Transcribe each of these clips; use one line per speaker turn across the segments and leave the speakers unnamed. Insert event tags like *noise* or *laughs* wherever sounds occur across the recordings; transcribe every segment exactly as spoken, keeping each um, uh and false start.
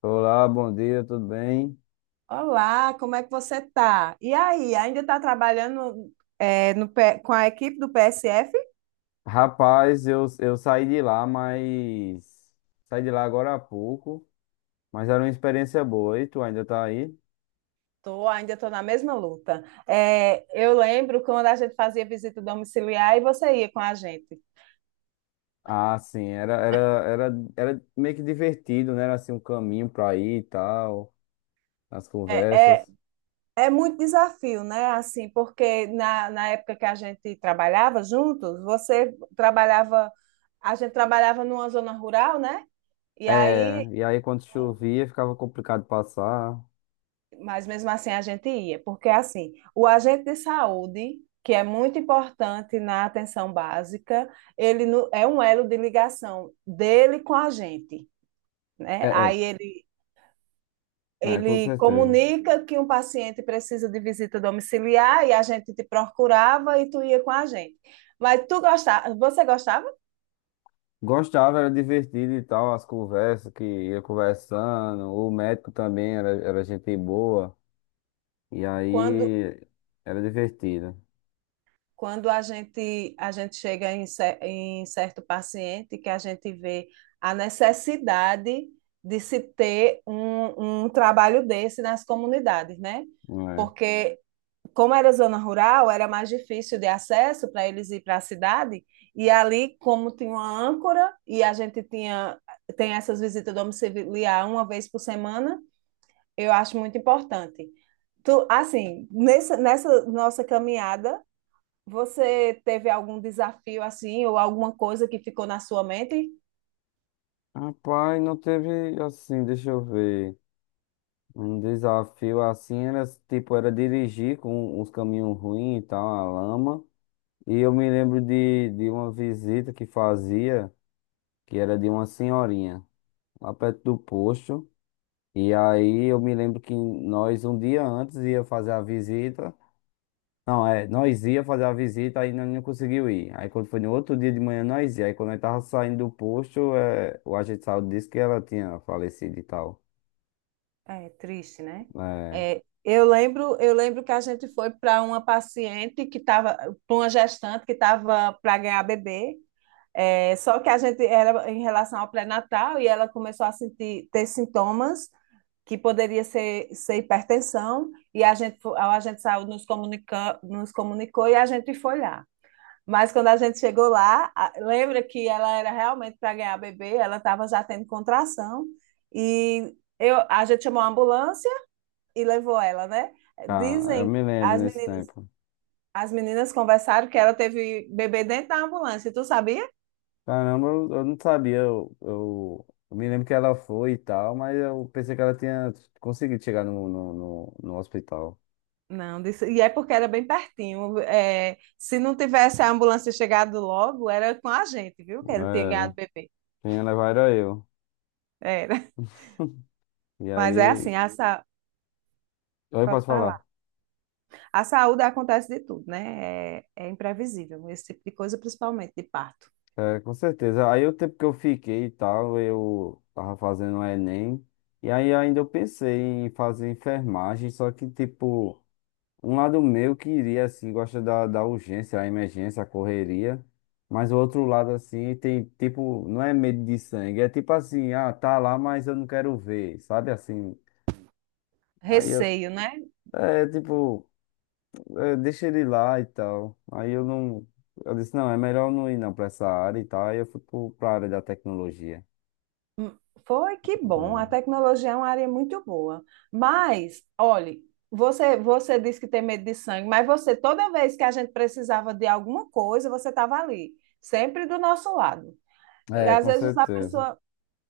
Olá, bom dia, tudo bem?
Olá, como é que você tá? E aí, ainda está trabalhando é, no P- com a equipe do P S F?
Rapaz, eu, eu saí de lá, mas. Saí de lá agora há pouco, mas era uma experiência boa. E tu ainda tá aí?
Tô, ainda estou na mesma luta. É, eu lembro quando a gente fazia visita domiciliar e você ia com a gente.
Ah, sim, era, era, era, era meio que divertido, né? Era assim um caminho pra ir e tal, as
É, é,
conversas.
É muito desafio, né? Assim, porque na, na época que a gente trabalhava juntos, você trabalhava, a gente trabalhava numa zona rural, né? E
É,
aí
e aí quando chovia ficava complicado passar.
mas mesmo assim a gente ia, porque assim, o agente de saúde, que é muito importante na atenção básica, ele no- é um elo de ligação dele com a gente,
É,
né?
é,
Aí ele
é, com
Ele
certeza.
comunica que um paciente precisa de visita domiciliar e a gente te procurava e tu ia com a gente. Mas tu gostava, você gostava
Gostava, era divertido e tal, as conversas que ia conversando. O médico também era, era gente boa. E
quando
aí era divertido.
quando a gente, a gente chega em, cer- em certo paciente que a gente vê a necessidade de se ter um, um trabalho desse nas comunidades, né?
Não é.
Porque, como era zona rural, era mais difícil de acesso para eles ir para a cidade, e ali, como tinha uma âncora, e a gente tinha, tem essas visitas domiciliar uma vez por semana, eu acho muito importante. Tu, assim, nessa, nessa nossa caminhada, você teve algum desafio assim, ou alguma coisa que ficou na sua mente?
Rapaz, não teve assim, deixa eu ver. Um desafio assim era tipo, era dirigir com uns caminhos ruins e tal, a lama. E eu me lembro de, de uma visita que fazia, que era de uma senhorinha, lá perto do posto. E aí eu me lembro que nós um dia antes ia fazer a visita. Não, é, nós ia fazer a visita, aí nós não conseguiu ir. Aí quando foi no outro dia de manhã, nós ia. Aí quando nós tava saindo do posto, é, o agente de saúde disse que ela tinha falecido e tal.
É triste, né?
É,
É, eu lembro, eu lembro que a gente foi para uma paciente que estava, para uma gestante que estava para ganhar bebê. É, só que a gente era em relação ao pré-natal e ela começou a sentir ter sintomas que poderia ser, ser hipertensão e a gente fo- a gente saiu nos comunica, nos comunicou e a gente foi lá. Mas quando a gente chegou lá, a- lembra que ela era realmente para ganhar bebê, ela estava já tendo contração e eu, a gente chamou a ambulância e levou ela, né?
ca- eu
Dizem,
me lembro
as
nesse
meninas,
tempo.
as meninas conversaram que ela teve bebê dentro da ambulância, tu sabia?
Caramba, eu, eu não sabia. Eu, eu, eu me lembro que ela foi e tal, mas eu pensei que ela tinha conseguido chegar no, no, no, no hospital.
Não, disse, e é porque era bem pertinho. É, se não tivesse a ambulância chegado logo, era com a gente, viu? Que ele tinha ganhado
Era.
bebê.
Quem ia levar era eu.
Era.
*laughs* E
Mas é
aí,
assim, essa,
eu
pode
posso falar.
falar. A saúde acontece de tudo, né? É, é imprevisível, esse tipo de coisa, principalmente de parto.
É, com certeza. Aí o tempo que eu fiquei e tal, eu tava fazendo o Enem. E aí ainda eu pensei em fazer enfermagem, só que, tipo, um lado meu queria, assim, gosta da, da urgência, a emergência, a correria. Mas o outro lado, assim, tem, tipo, não é medo de sangue. É tipo assim, ah, tá lá, mas eu não quero ver, sabe? Assim, aí eu,
Receio, né?
é, tipo, é, deixa ele lá e tal. Aí eu não, eu disse, não, é melhor eu não ir não pra essa área e tal. Aí eu fui pro, pra área da tecnologia.
Foi que bom, a
Hum.
tecnologia é uma área muito boa. Mas, olhe, você, você disse que tem medo de sangue, mas você, toda vez que a gente precisava de alguma coisa, você estava ali, sempre do nosso lado. E
É,
às
com
vezes a
certeza.
pessoa,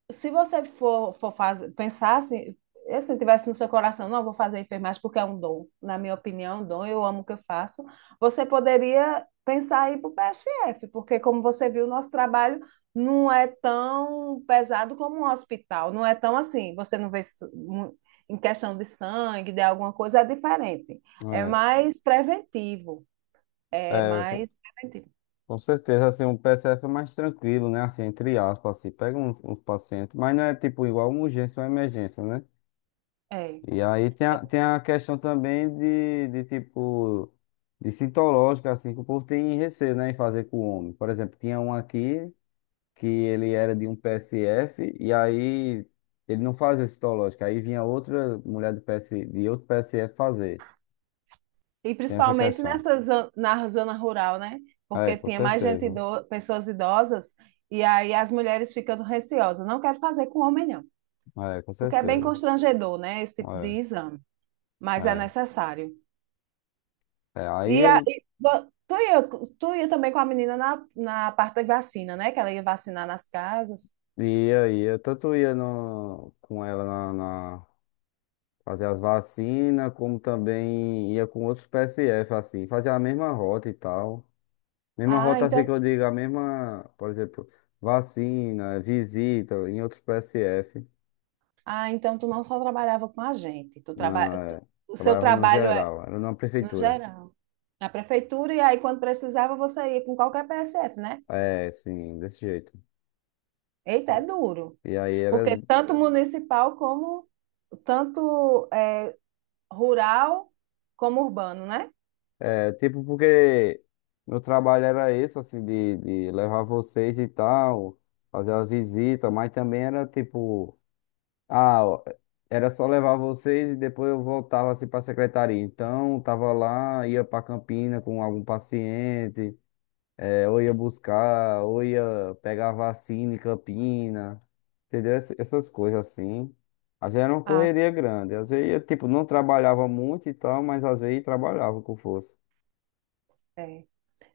se você for, for fazer, pensar assim, assim, tivesse no seu coração, não, vou fazer enfermagem porque é um dom, na minha opinião, é um dom, eu amo o que eu faço, você poderia pensar aí para o P S F, porque como você viu, o nosso trabalho não é tão pesado como um hospital, não é tão assim, você não vê em questão de sangue, de alguma coisa, é diferente, é mais preventivo, é
É, é, com
mais preventivo.
com certeza, assim, um P S F é mais tranquilo, né? Assim, entre aspas, assim, pega uns, uns pacientes, mas não é tipo igual uma urgência ou uma emergência, né?
É.
E aí tem a, tem a questão também de, de tipo, de citológica, assim, que o povo tem receio, né, em fazer com o homem. Por exemplo, tinha um aqui que ele era de um P S F e aí ele não fazia citológica, aí vinha outra mulher de, P S, de outro P S F fazer.
E
Tem essa
principalmente
questão.
nessa zo- na zona rural, né?
É,
Porque
com
tinha mais gente,
certeza.
ido- pessoas idosas, e aí as mulheres ficando receosas. Não quero fazer com homem, não.
É, com
O que é bem
certeza.
constrangedor, né? Esse tipo de
É,
exame. Mas é
é.
necessário.
É, aí
E, a,
eu
e vo- tu ia, tu ia também com a menina na, na parte da vacina, né? Que ela ia vacinar nas casas.
ia, ia, tanto ia no, com ela na, na- fazer as vacinas, como também ia com outros P S F, assim, fazer a mesma rota e tal. Mesma
Ah,
rota assim
então,
que eu digo, a mesma, por exemplo, vacina, visita em outros P S F.
ah, então tu não só trabalhava com a gente. Tu traba, tu-
Na,
o seu
trabalhava no
trabalho é
geral, era numa
no
prefeitura.
geral. Na prefeitura, e aí quando precisava, você ia com qualquer P S F, né?
É, sim, desse jeito.
Eita, é duro.
E aí era.
Porque tanto municipal como tanto é, rural como urbano, né?
É tipo porque meu trabalho era esse, assim, de, de levar vocês e tal, fazer as visitas, mas também era tipo, ah, ó, era só levar vocês e depois eu voltava assim pra secretaria. Então, tava lá, ia pra Campina com algum paciente, é, ou ia buscar, ou ia pegar vacina em Campina, entendeu? Ess- Essas coisas assim. Às vezes era uma
Ah,
correria grande, às vezes eu, tipo, não trabalhava muito e tal, mas às vezes trabalhava com força.
é.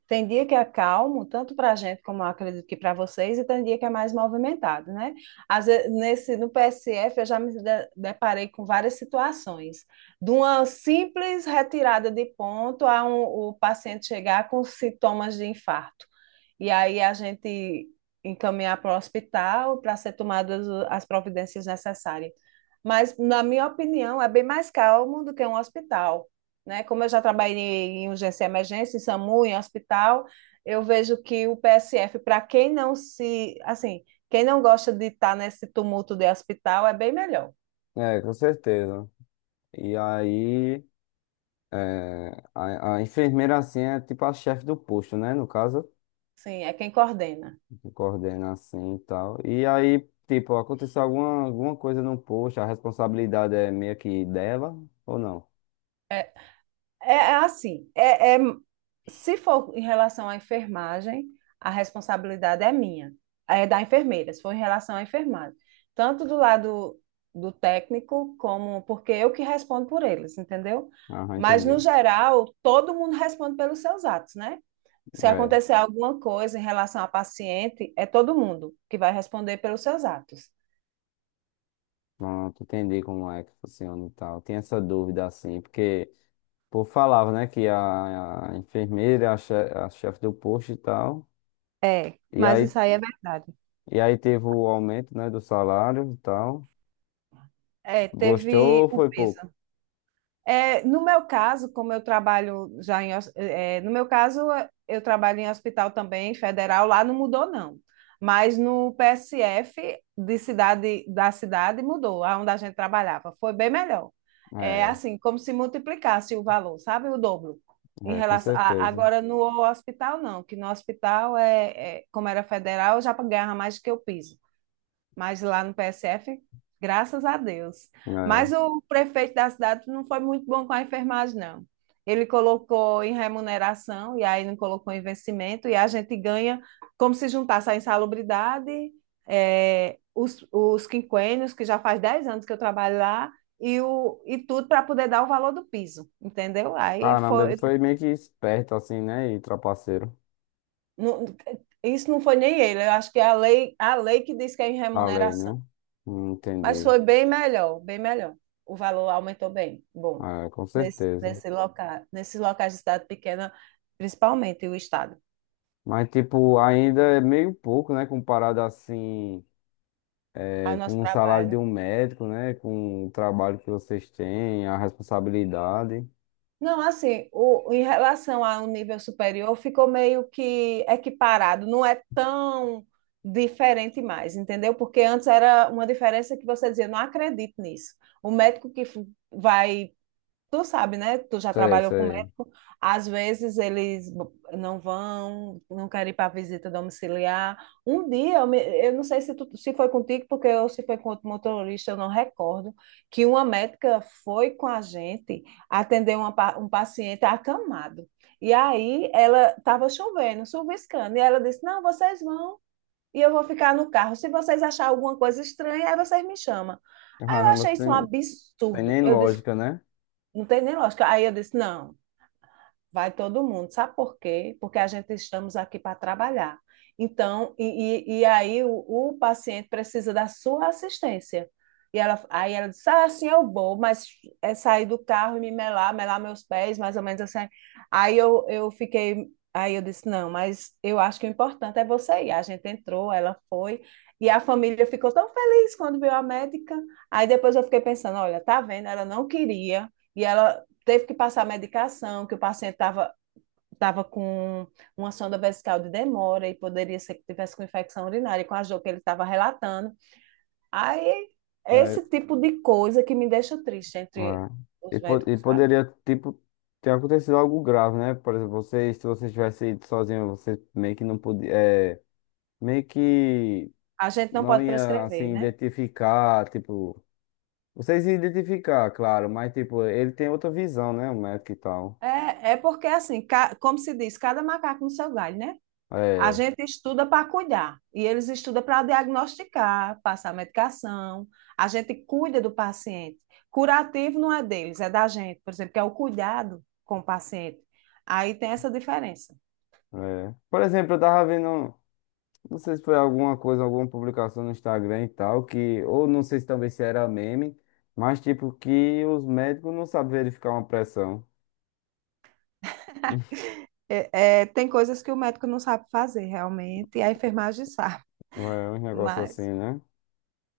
Tem dia que é calmo, tanto para a gente como eu acredito que para vocês, e tem dia que é mais movimentado, né? Às vezes, nesse, no P S F, eu já me de- deparei com várias situações, de uma simples retirada de ponto a um- o paciente chegar com sintomas de infarto. E aí a gente encaminhar para o hospital para ser tomadas as providências necessárias. Mas, na minha opinião, é bem mais calmo do que um hospital, né? Como eu já trabalhei em urgência e emergência, em SAMU, em hospital, eu vejo que o P S F, para quem não se, assim, quem não gosta de estar nesse tumulto de hospital, é bem melhor.
É, com certeza. E aí, é, a, a enfermeira, assim, é tipo a chefe do posto, né? No caso,
Sim, é quem coordena.
que coordena assim e tal. E aí, tipo, aconteceu alguma, alguma coisa no posto, a responsabilidade é meio que dela ou não?
É, É é assim, é, é- se for em relação à enfermagem, a responsabilidade é minha, é da enfermeira, se for em relação à enfermagem. Tanto do lado do técnico, como porque eu que respondo por eles, entendeu?
Aham,
Mas,
entendi.
no geral, todo mundo responde pelos seus atos, né? Se
É,
acontecer alguma coisa em relação à paciente, é todo mundo que vai responder pelos seus atos.
pronto, entendi como é que funciona e tal. Tem essa dúvida, assim, porque o povo falava, né, que a, a enfermeira é a che- a chefe do posto e tal.
É,
E
mas
aí,
isso aí é verdade.
e aí teve o aumento, né, do salário e tal.
É,
Gostou
teve
ou
o
foi pouco?
peso. É, no meu caso, como eu trabalho já em, hos- é, no meu caso, eu trabalho em hospital também, federal, lá não mudou, não. Mas no P S F de cidade, da cidade mudou, aonde a gente trabalhava. Foi bem melhor. É
É,
assim, como se multiplicasse o valor, sabe? O dobro. Em
é, com
relação a-
certeza.
agora no hospital, não, que no hospital é, é- como era federal, eu já ganhava mais do que eu piso, mas lá no P S F, graças a Deus.
É.
Mas o prefeito da cidade não foi muito bom com a enfermagem, não. Ele colocou em remuneração e aí não colocou em vencimento, e a gente ganha como se juntasse a insalubridade, eh, os, os quinquênios, que já faz dez anos que eu trabalho lá, e, o, e tudo para poder dar o valor do piso, entendeu? Aí
Caramba, ele
foi.
foi meio que esperto assim, né? E trapaceiro.
Não, isso não foi nem ele, eu acho que é a lei, a lei que diz que é em
Da lei, né?
remuneração.
Hum,
Mas
entendi.
foi bem melhor, bem melhor. O valor aumentou bem. Bom,
É, com
nesse,
certeza.
nesse local, nesses locais de cidade pequena, principalmente o estado,
Mas, tipo, ainda é meio pouco, né? Comparado assim,
ao
é,
nosso
com o salário de
trabalho.
um médico, né? Com o trabalho que vocês têm, a responsabilidade.
Não, assim, o, em relação a um nível superior, ficou meio que equiparado, não é tão diferente mais, entendeu? Porque antes era uma diferença que você dizia, não acredito nisso. O médico que f- vai Tu sabe, né? Tu já
Sei,
trabalhou com
sei.
médico. Às vezes eles não vão, não querem ir para visita domiciliar. Um dia, eu, me- eu não sei se, tu, se foi contigo, porque eu, se foi com outro motorista, eu não recordo, que uma médica foi com a gente atender uma pa- um paciente acamado. E aí ela estava chovendo, chuviscando, e ela disse: Não, vocês vão, e eu vou ficar no carro. Se vocês acharem alguma coisa estranha, aí vocês me chamam. Aí eu
Caramba,
achei isso um
tem, tem
absurdo.
nem
Eu disse,
lógica, né?
não tem nem lógica. Aí eu disse, não, vai todo mundo. Sabe por quê? Porque a gente estamos aqui para trabalhar. Então, e, e, e aí o, o paciente precisa da sua assistência. E ela, aí ela disse, ah, assim eu vou, mas é sair do carro e me melar, melar meus pés, mais ou menos assim. Aí eu, eu fiquei, aí eu disse, não, mas eu acho que o importante é você ir. A gente entrou, ela foi, e a família ficou tão feliz quando viu a médica. Aí depois eu fiquei pensando, olha, tá vendo, ela não queria, e ela, teve que passar medicação, que o paciente estava estava com uma sonda vesical de demora e poderia ser que tivesse com infecção urinária, com a dor que ele estava relatando. Aí, esse
É,
tipo de coisa que me deixa triste entre
é. E,
os
po- e
médicos, sabe?
poderia, tipo, ter acontecido algo grave, né? Por exemplo, vocês, se vocês tivessem ido sozinho, você meio que não podia, é, meio que
A gente não
não
pode
ia,
prescrever,
assim,
né?
identificar, tipo, vocês iam identificar, claro, mas, tipo, ele tem outra visão, né? O médico e tal.
É, é porque, assim, ca... como se diz, cada macaco no seu galho, né? A
É,
gente estuda para cuidar e eles estudam para diagnosticar, passar medicação. A gente cuida do paciente. Curativo não é deles, é da gente, por exemplo, que é o cuidado com o paciente. Aí tem essa diferença.
é. Por exemplo, eu tava vendo, não sei se foi alguma coisa, alguma publicação no Instagram e tal, que, ou não sei se também se era meme, mas, tipo, que os médicos não sabem verificar uma pressão.
É, é, tem coisas que o médico não sabe fazer realmente e a enfermagem *laughs* sabe,
É um negócio assim,
mas
né?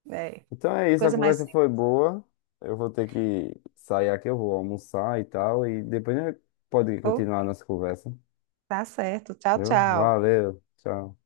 é
Então é isso, a
coisa mais
conversa
simples.
foi boa. Eu vou ter que sair aqui, eu vou almoçar e tal. E depois a gente pode continuar a nossa conversa.
Tá certo. Tchau,
Viu?
tchau.
Valeu, tchau.